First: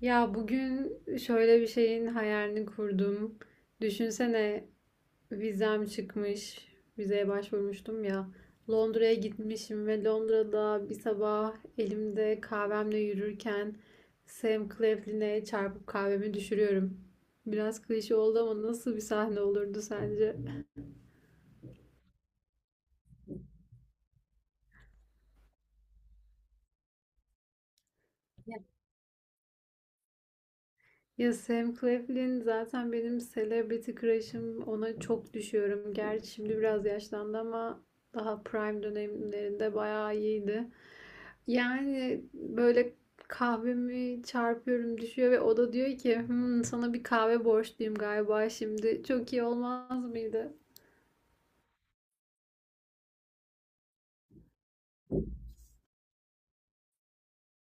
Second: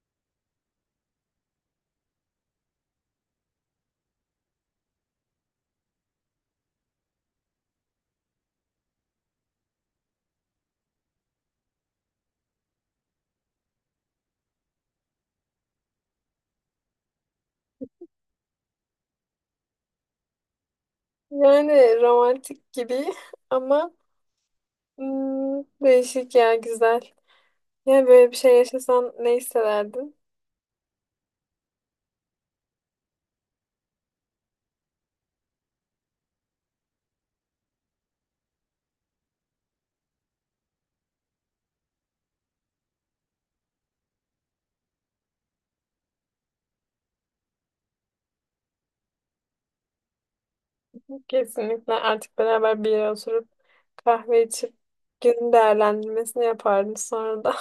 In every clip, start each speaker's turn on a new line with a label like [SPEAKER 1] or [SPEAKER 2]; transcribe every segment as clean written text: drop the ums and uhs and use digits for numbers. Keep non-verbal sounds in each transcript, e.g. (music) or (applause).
[SPEAKER 1] Ya bugün şöyle bir şeyin hayalini kurdum. Düşünsene vizem çıkmış. Vizeye başvurmuştum ya. Londra'ya gitmişim ve Londra'da bir sabah elimde kahvemle yürürken Sam Claflin'e çarpıp kahvemi düşürüyorum. Biraz klişe oldu ama nasıl bir sahne olurdu sence?
[SPEAKER 2] Yani romantik gibi (laughs) ama değişik ya güzel. Ya böyle bir şey yaşasan ne hissederdin?
[SPEAKER 1] Ya Sam Claflin zaten benim celebrity crush'ım. Ona çok düşüyorum. Gerçi şimdi biraz yaşlandı ama daha prime dönemlerinde bayağı iyiydi. Yani böyle kahvemi çarpıyorum düşüyor ve o da diyor ki "Hmm, sana bir kahve borçluyum galiba şimdi. Çok iyi olmaz mıydı?
[SPEAKER 2] Kesinlikle artık beraber bir yere oturup kahve içip günün değerlendirmesini yapardın sonra da.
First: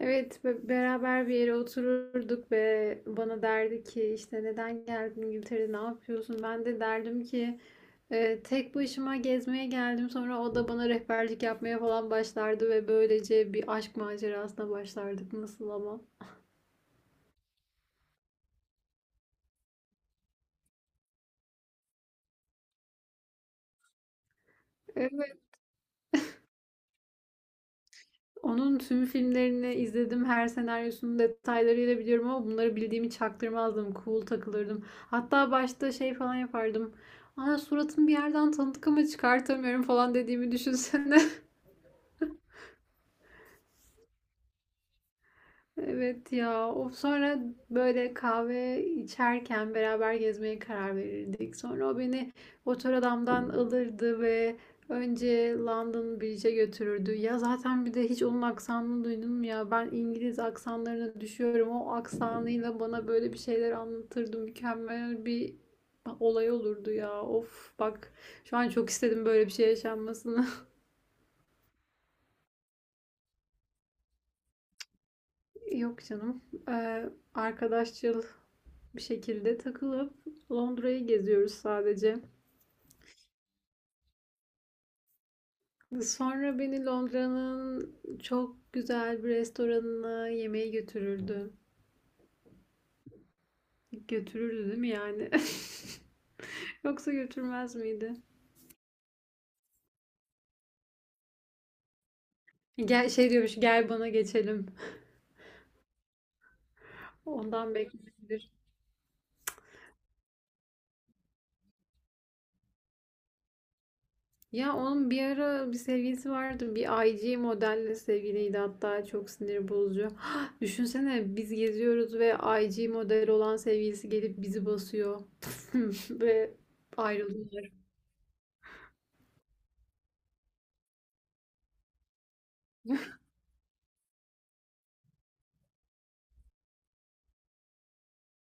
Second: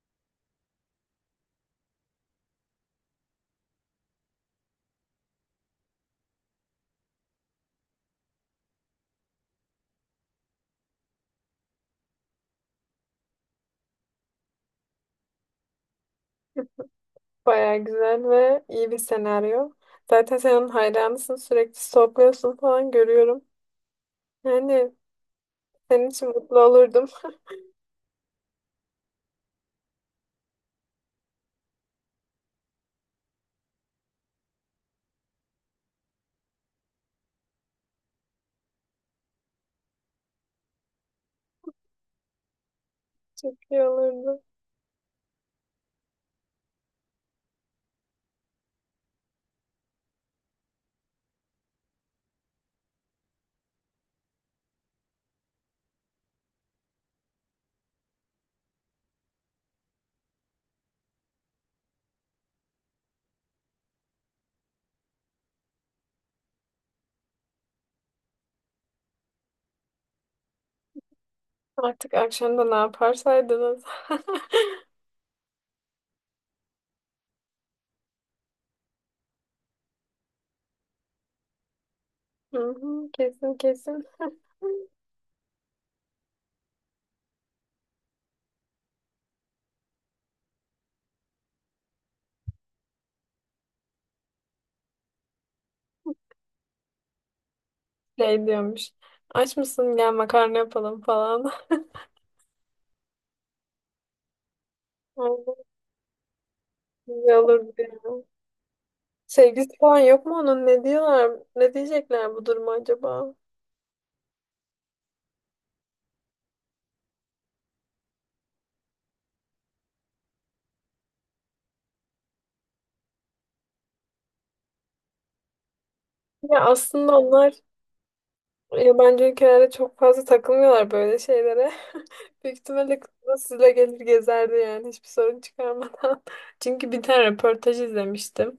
[SPEAKER 1] Evet beraber bir yere otururduk ve bana derdi ki işte neden geldin İngiltere'de ne yapıyorsun? Ben de derdim ki tek başıma gezmeye geldim. Sonra o da bana rehberlik yapmaya falan başlardı ve böylece bir aşk macerasına başlardık. Nasıl ama?
[SPEAKER 2] (laughs) Baya güzel ve iyi bir senaryo. Zaten sen onun hayranısın, sürekli stalkluyorsun falan görüyorum. Yani
[SPEAKER 1] Evet.
[SPEAKER 2] senin için mutlu olurdum.
[SPEAKER 1] Onun tüm filmlerini izledim. Her senaryosunun detaylarıyla biliyorum ama bunları bildiğimi çaktırmazdım. Cool takılırdım. Hatta başta şey falan yapardım. Aa, suratını bir yerden tanıdık ama çıkartamıyorum falan dediğimi düşünsene.
[SPEAKER 2] (laughs) Çok iyi olurdu.
[SPEAKER 1] Evet ya. O sonra böyle kahve içerken beraber gezmeye karar verirdik. Sonra o beni otor adamdan alırdı ve önce London Bridge'e götürürdü. Ya zaten bir de hiç onun aksanını duydun mu ya? Ben İngiliz aksanlarına düşüyorum. O aksanıyla bana böyle bir şeyler anlatırdı. Mükemmel bir olay olurdu ya. Of bak, şu an çok istedim böyle bir şey yaşanmasını.
[SPEAKER 2] Artık akşam da ne yaparsaydınız. (laughs)
[SPEAKER 1] (laughs) Yok canım. Arkadaşçıl bir şekilde takılıp Londra'yı geziyoruz sadece.
[SPEAKER 2] Hı hı, kesin kesin. (laughs)
[SPEAKER 1] Sonra beni Londra'nın çok güzel bir restoranına yemeğe götürürdü. Götürürdü değil mi yani? (laughs) Yoksa götürmez miydi?
[SPEAKER 2] Şey diyormuş. Aç mısın, gel makarna yapalım falan. (laughs)
[SPEAKER 1] Gel şey diyormuş, gel bana geçelim.
[SPEAKER 2] Aynen, güzel
[SPEAKER 1] Ondan
[SPEAKER 2] olur diyor.
[SPEAKER 1] bekleyebilir.
[SPEAKER 2] Sevgisi falan yok mu onun? Ne diyorlar? Ne diyecekler bu duruma acaba?
[SPEAKER 1] Ya onun bir ara bir sevgilisi vardı. Bir IG modelle sevgiliydi, hatta çok sinir bozucu. (gasps) Düşünsene biz geziyoruz ve IG model olan sevgilisi gelip bizi basıyor. (laughs) Ve
[SPEAKER 2] Ya aslında onlar
[SPEAKER 1] ayrılıyor.
[SPEAKER 2] yabancı ülkelerde çok fazla takılmıyorlar böyle şeylere. (laughs) Büyük ihtimalle kız da sizle gelir gezerdi, yani hiçbir sorun çıkarmadan. (laughs) Çünkü bir tane röportaj izlemiştim.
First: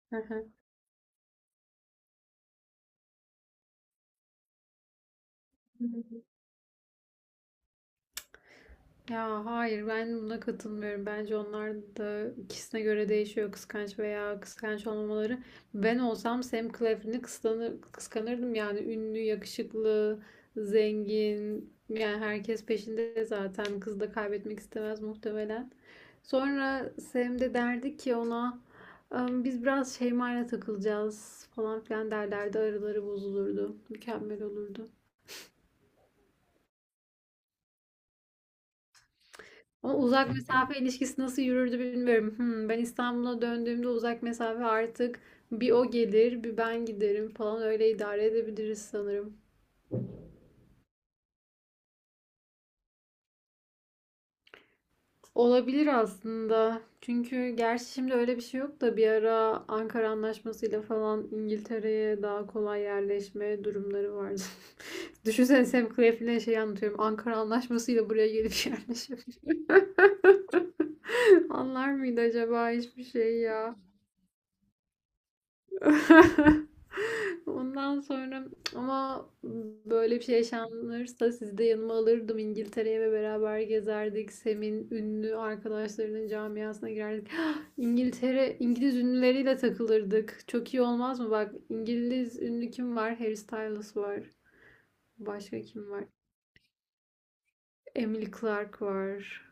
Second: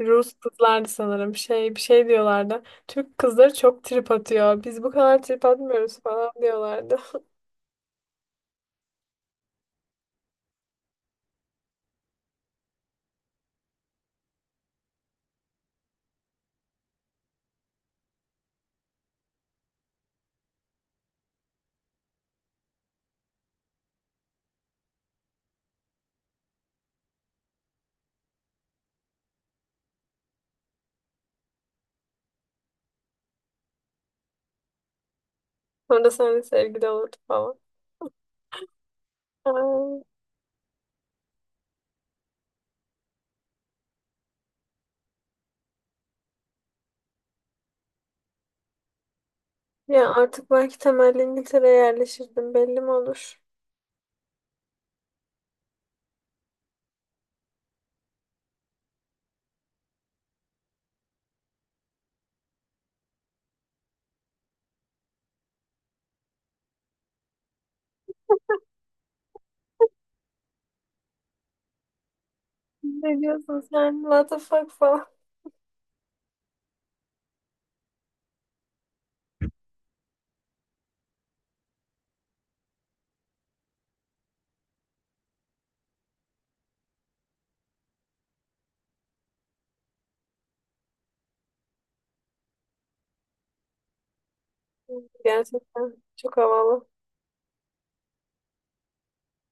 [SPEAKER 2] Rus
[SPEAKER 1] (laughs)
[SPEAKER 2] kızlardı sanırım. Şey, bir şey diyorlardı. Türk kızları çok trip atıyor. Biz bu kadar trip atmıyoruz falan diyorlardı.
[SPEAKER 1] Ya hayır, ben buna katılmıyorum. Bence onlar da ikisine göre değişiyor, kıskanç veya kıskanç olmaları. Ben olsam Sam Claflin'i kıskanırdım yani; ünlü, yakışıklı, zengin. Yani herkes peşinde zaten. Kız da kaybetmek istemez muhtemelen. Sonra Sam de derdi ki ona "Am, biz biraz Şeyma'yla takılacağız falan filan" derlerdi. Araları bozulurdu. Mükemmel olurdu.
[SPEAKER 2] Sonra seninle sevgili olurdu falan.
[SPEAKER 1] Ama
[SPEAKER 2] Ay,
[SPEAKER 1] uzak mesafe ilişkisi nasıl yürürdü bilmiyorum. Hmm, ben İstanbul'a döndüğümde uzak mesafe artık bir o gelir, bir ben giderim falan, öyle idare edebiliriz sanırım.
[SPEAKER 2] ya artık belki temelli İngiltere'ye yerleşirdim. Belli mi olur?
[SPEAKER 1] Olabilir aslında. Çünkü gerçi şimdi öyle bir şey yok da bir ara Ankara Anlaşması'yla falan İngiltere'ye daha kolay yerleşme durumları vardı. (laughs) Düşünsene Sam Claflin'e şey anlatıyorum. Ankara Anlaşması'yla buraya gelip yerleşebiliyor. (laughs) Anlar mıydı acaba hiçbir
[SPEAKER 2] Ne
[SPEAKER 1] şey
[SPEAKER 2] diyorsun
[SPEAKER 1] ya?
[SPEAKER 2] sen? What the fuck falan.
[SPEAKER 1] (laughs) Ondan sonra ama böyle bir şey yaşanırsa sizi de yanıma alırdım İngiltere'ye ve beraber gezerdik. Sem'in ünlü arkadaşlarının camiasına girerdik. İngiltere, İngiliz ünlüleriyle takılırdık. Çok iyi olmaz mı? Bak, İngiliz ünlü kim var? Harry Styles var. Başka kim
[SPEAKER 2] Gerçekten
[SPEAKER 1] var?
[SPEAKER 2] çok havalı.
[SPEAKER 1] Emily Clark var.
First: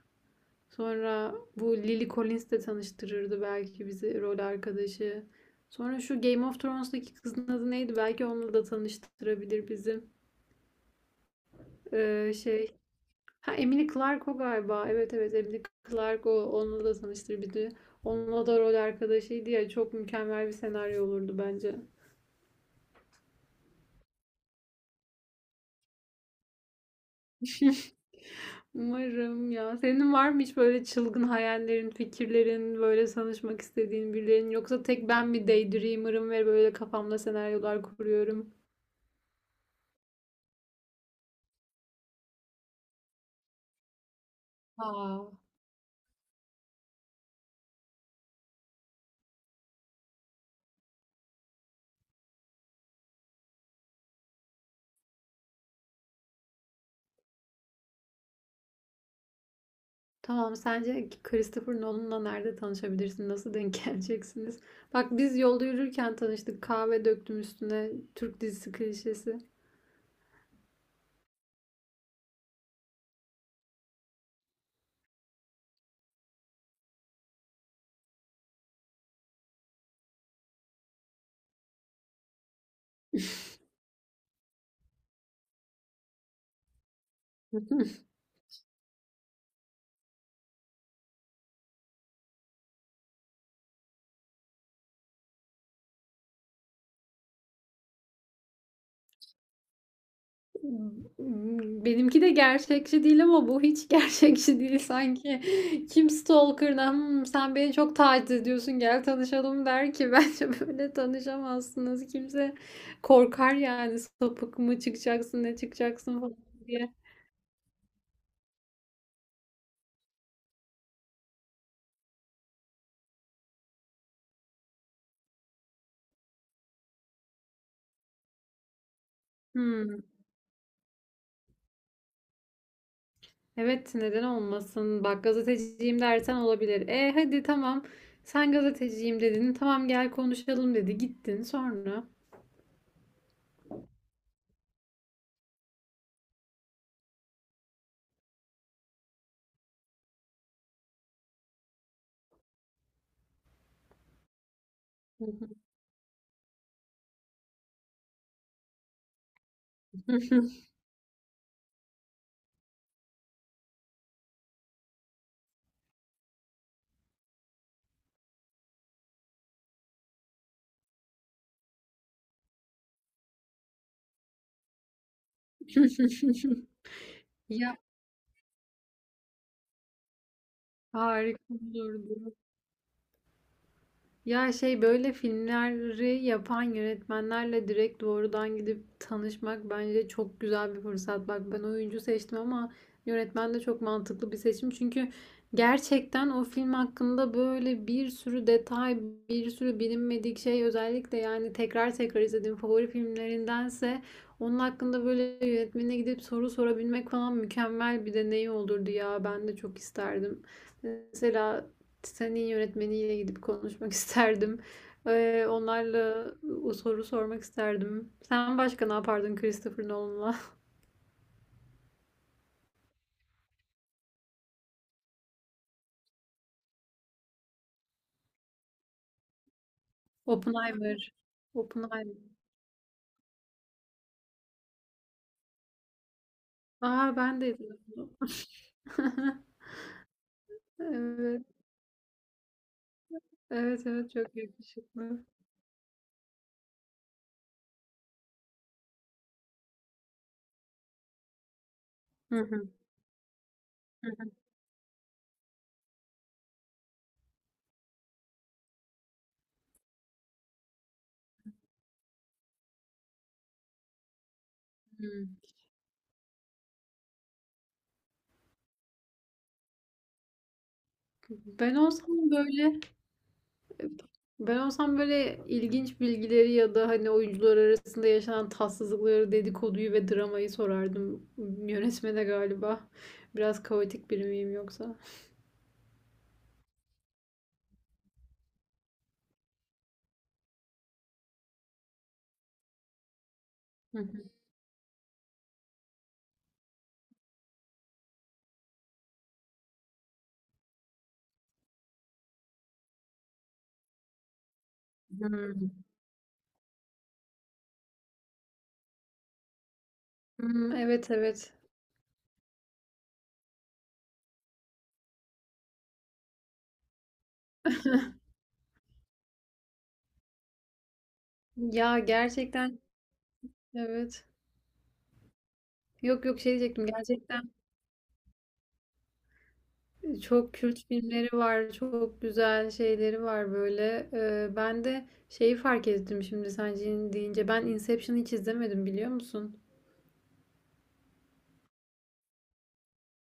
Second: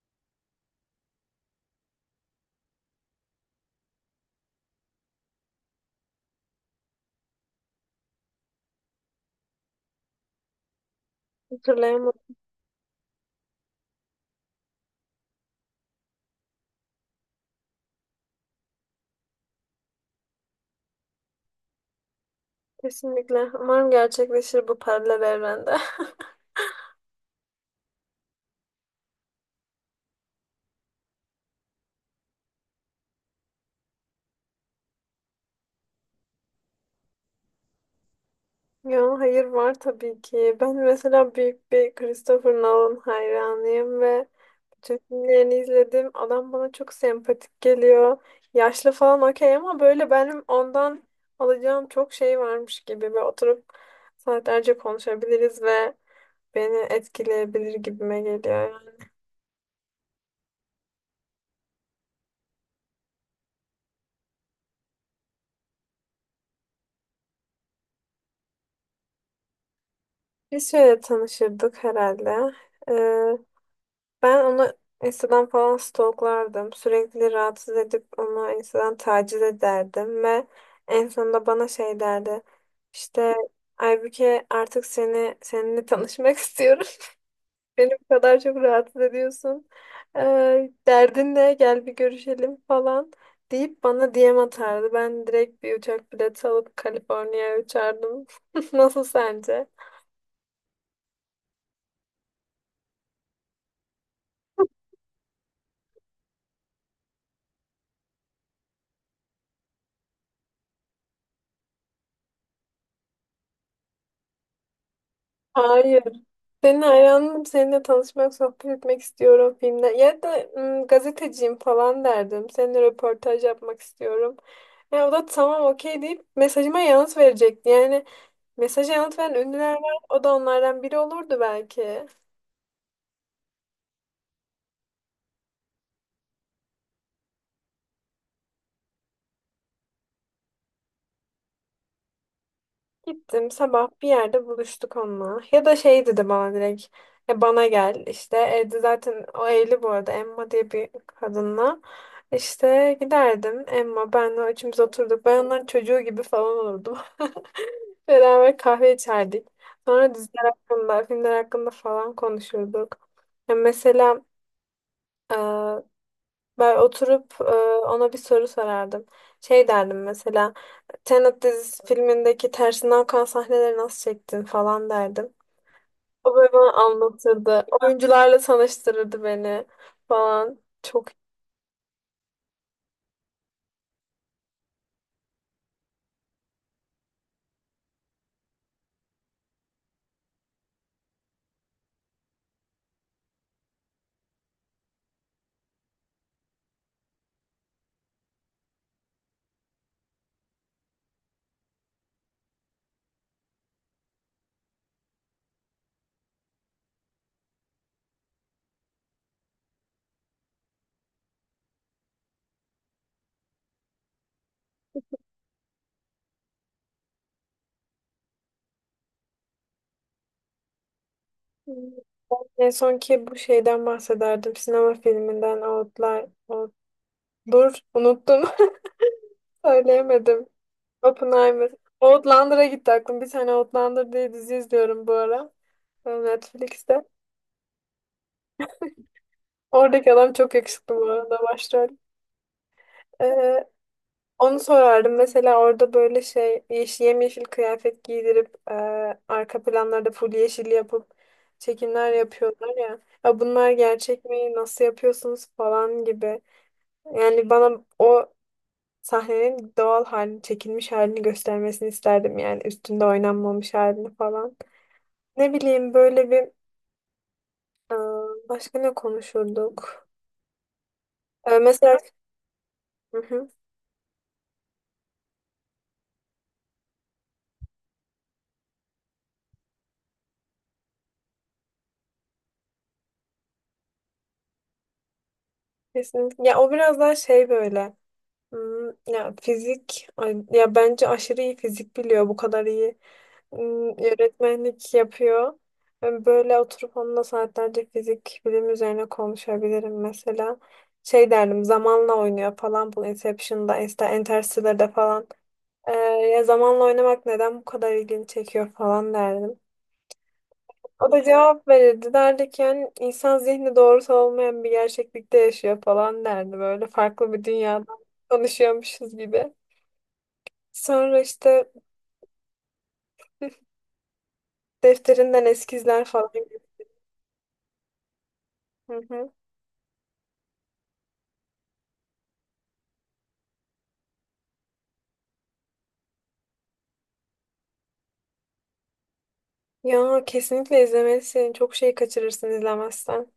[SPEAKER 1] Sonra bu Lily Collins de tanıştırırdı belki bizi, rol arkadaşı. Sonra şu Game of Thrones'daki kızın adı neydi? Belki onunla da tanıştırabilir bizi. Ee,
[SPEAKER 2] Hatırlayamadım.
[SPEAKER 1] şey. Ha, Emily Clark o galiba. Evet evet, Emily Clark o. Onunla da tanıştır bizi. Onunla da rol arkadaşıydı ya. Çok mükemmel bir senaryo olurdu bence.
[SPEAKER 2] Kesinlikle. Umarım gerçekleşir bu paralel evrende. (laughs)
[SPEAKER 1] Umarım ya. Senin var mı hiç böyle çılgın hayallerin, fikirlerin, böyle tanışmak istediğin birilerinin? Yoksa tek ben mi daydreamer'ım ve böyle kafamda senaryolar kuruyorum?
[SPEAKER 2] Ya hayır, var tabii ki. Ben mesela büyük bir Christopher Nolan hayranıyım ve tüm
[SPEAKER 1] Aa.
[SPEAKER 2] filmlerini izledim. Adam bana çok sempatik geliyor. Yaşlı falan okey, ama böyle benim ondan alacağım çok şey varmış gibi. Ve oturup saatlerce konuşabiliriz ve beni etkileyebilir gibime geliyor. Yani.
[SPEAKER 1] Tamam, sence Christopher Nolan'la nerede tanışabilirsin? Nasıl denk (laughs) geleceksiniz? Bak, biz yolda yürürken tanıştık. Kahve döktüm üstüne. Türk dizisi klişesi.
[SPEAKER 2] Biz şöyle tanışırdık herhalde. Ee, ben onu Instagram falan stalklardım. Sürekli rahatsız edip onu Instagram taciz ederdim ve en sonunda bana şey derdi. İşte
[SPEAKER 1] (laughs)
[SPEAKER 2] Aybüke, artık seni seninle tanışmak (laughs) istiyorum. Beni bu kadar çok rahatsız ediyorsun. Derdin ne? Gel bir görüşelim falan deyip bana DM atardı. Ben direkt bir uçak bileti alıp Kaliforniya'ya uçardım. (laughs) Nasıl sence?
[SPEAKER 1] Benimki de gerçekçi değil ama bu hiç (laughs) gerçekçi değil sanki. Kim stalker'ına "Hmm, sen beni çok taciz ediyorsun gel tanışalım" der ki? (laughs) Bence böyle tanışamazsınız. Kimse korkar yani, sapık mı çıkacaksın ne
[SPEAKER 2] Hayır.
[SPEAKER 1] çıkacaksın falan
[SPEAKER 2] Senin
[SPEAKER 1] diye.
[SPEAKER 2] hayranım. Seninle tanışmak, sohbet etmek istiyorum filmde. Ya da gazeteciyim falan derdim. Seninle röportaj yapmak istiyorum. Ya o da tamam okey deyip mesajıma yanıt verecekti. Yani mesaja yanıt veren ünlüler var.
[SPEAKER 1] Hmm.
[SPEAKER 2] O da onlardan biri olurdu belki.
[SPEAKER 1] Evet, neden olmasın? Bak, gazeteciyim dersen olabilir. E hadi tamam. Sen gazeteciyim dedin. Tamam gel konuşalım dedi. Gittin sonra.
[SPEAKER 2] Gittim sabah bir yerde buluştuk onunla. Ya da şey dedi bana direkt. E bana gel işte, evde zaten o evli bu arada, Emma diye bir kadınla. İşte giderdim, Emma benle üçümüz oturduk. Ben onların çocuğu gibi falan olurdum. (laughs) Beraber kahve içerdik. Sonra diziler
[SPEAKER 1] (laughs)
[SPEAKER 2] hakkında, filmler hakkında falan konuşurduk. Ya mesela e, ben oturup ona bir soru sorardım. Şey derdim mesela, Tenet dizisi filmindeki tersinden akan sahneleri nasıl çektin falan derdim. O böyle bana anlatırdı.
[SPEAKER 1] Ya
[SPEAKER 2] Oyuncularla tanıştırırdı beni falan. Çok
[SPEAKER 1] harika olurdu. Ya şey, böyle filmleri yapan yönetmenlerle direkt doğrudan gidip tanışmak bence çok güzel bir fırsat. Bak, ben oyuncu seçtim ama yönetmen de çok mantıklı bir seçim. Çünkü gerçekten o film hakkında böyle bir sürü detay, bir sürü bilinmedik şey, özellikle yani tekrar tekrar izlediğim favori filmlerindense onun hakkında böyle yönetmenine gidip soru sorabilmek falan mükemmel bir deneyim olurdu ya. Ben de çok isterdim. Mesela senin yönetmeniyle gidip konuşmak (laughs) isterdim. Onlarla o soru sormak isterdim. Sen başka ne yapardın Christopher Nolan'la?
[SPEAKER 2] iyi. En son ki bu şeyden bahsederdim. Sinema filminden Outlier. Dur unuttum. (laughs)
[SPEAKER 1] (laughs)
[SPEAKER 2] Söyleyemedim.
[SPEAKER 1] Oppenheimer.
[SPEAKER 2] Oppenheimer.
[SPEAKER 1] Oppenheimer.
[SPEAKER 2] Outlander'a gitti aklım. Bir tane Outlander diye dizi izliyorum bu ara. Netflix'te.
[SPEAKER 1] Aa, ben de izledim bunu. (laughs)
[SPEAKER 2] Oradaki adam çok yakışıklı bu arada,
[SPEAKER 1] Evet.
[SPEAKER 2] başrol. Ee,
[SPEAKER 1] Evet evet, çok
[SPEAKER 2] Onu sorardım.
[SPEAKER 1] yakışıklı.
[SPEAKER 2] Mesela orada böyle şey yemyeşil kıyafet giydirip arka planlarda full yeşil yapıp çekimler
[SPEAKER 1] Hı hı,
[SPEAKER 2] yapıyorlar ya. Ya bunlar gerçek
[SPEAKER 1] hı
[SPEAKER 2] mi? Nasıl yapıyorsunuz falan gibi. Yani bana o sahnenin doğal halini, çekilmiş halini göstermesini isterdim, yani üstünde oynanmamış halini falan.
[SPEAKER 1] hı.
[SPEAKER 2] Ne bileyim, böyle bir e, başka ne konuşurduk?
[SPEAKER 1] Ben
[SPEAKER 2] Mesela,
[SPEAKER 1] olsam böyle
[SPEAKER 2] hı hı,
[SPEAKER 1] Ben olsam böyle ilginç bilgileri ya da hani oyuncular arasında yaşanan tatsızlıkları, dedikoduyu ve dramayı sorardım yönetmene galiba. Biraz kaotik biri miyim yoksa?
[SPEAKER 2] kesinlikle. Ya o biraz daha şey böyle. Ya fizik ya bence aşırı iyi fizik biliyor, bu kadar iyi
[SPEAKER 1] Hı hı.
[SPEAKER 2] Öğretmenlik yapıyor. Ben böyle oturup onunla saatlerce fizik bilim üzerine konuşabilirim mesela. Şey derdim, zamanla oynuyor falan bu Inception'da, Interstellar'da falan.
[SPEAKER 1] Hmm.
[SPEAKER 2] Ee, ya zamanla oynamak neden bu kadar ilgini çekiyor falan derdim.
[SPEAKER 1] Hmm, evet
[SPEAKER 2] O da
[SPEAKER 1] evet.
[SPEAKER 2] cevap verirdi, derdi ki yani insan zihni doğrusu olmayan bir gerçeklikte yaşıyor falan derdi, böyle farklı bir dünyada
[SPEAKER 1] (laughs)
[SPEAKER 2] konuşuyormuşuz gibi. Sonra işte
[SPEAKER 1] Ya gerçekten,
[SPEAKER 2] (laughs)
[SPEAKER 1] evet.
[SPEAKER 2] defterinden eskizler
[SPEAKER 1] Yok
[SPEAKER 2] falan.
[SPEAKER 1] yok, şey
[SPEAKER 2] Gibi.
[SPEAKER 1] diyecektim gerçekten.
[SPEAKER 2] Hı hı.
[SPEAKER 1] Çok kült filmleri var, çok güzel şeyleri var böyle. Ben de şeyi fark ettim şimdi sen deyince, ben Inception'ı hiç izlemedim biliyor musun?
[SPEAKER 2] Ya kesinlikle izlemelisin. Çok şey kaçırırsın izlemezsen.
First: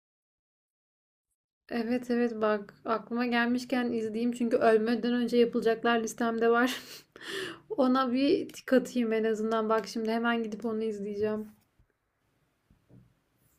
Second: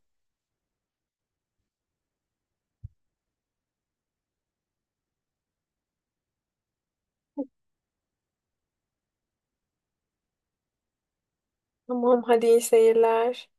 [SPEAKER 1] Evet evet, bak aklıma gelmişken izleyeyim, çünkü ölmeden önce yapılacaklar listemde var. (laughs) Ona bir tik atayım en azından, bak şimdi hemen gidip onu izleyeceğim.
[SPEAKER 2] Tamam hadi, iyi seyirler.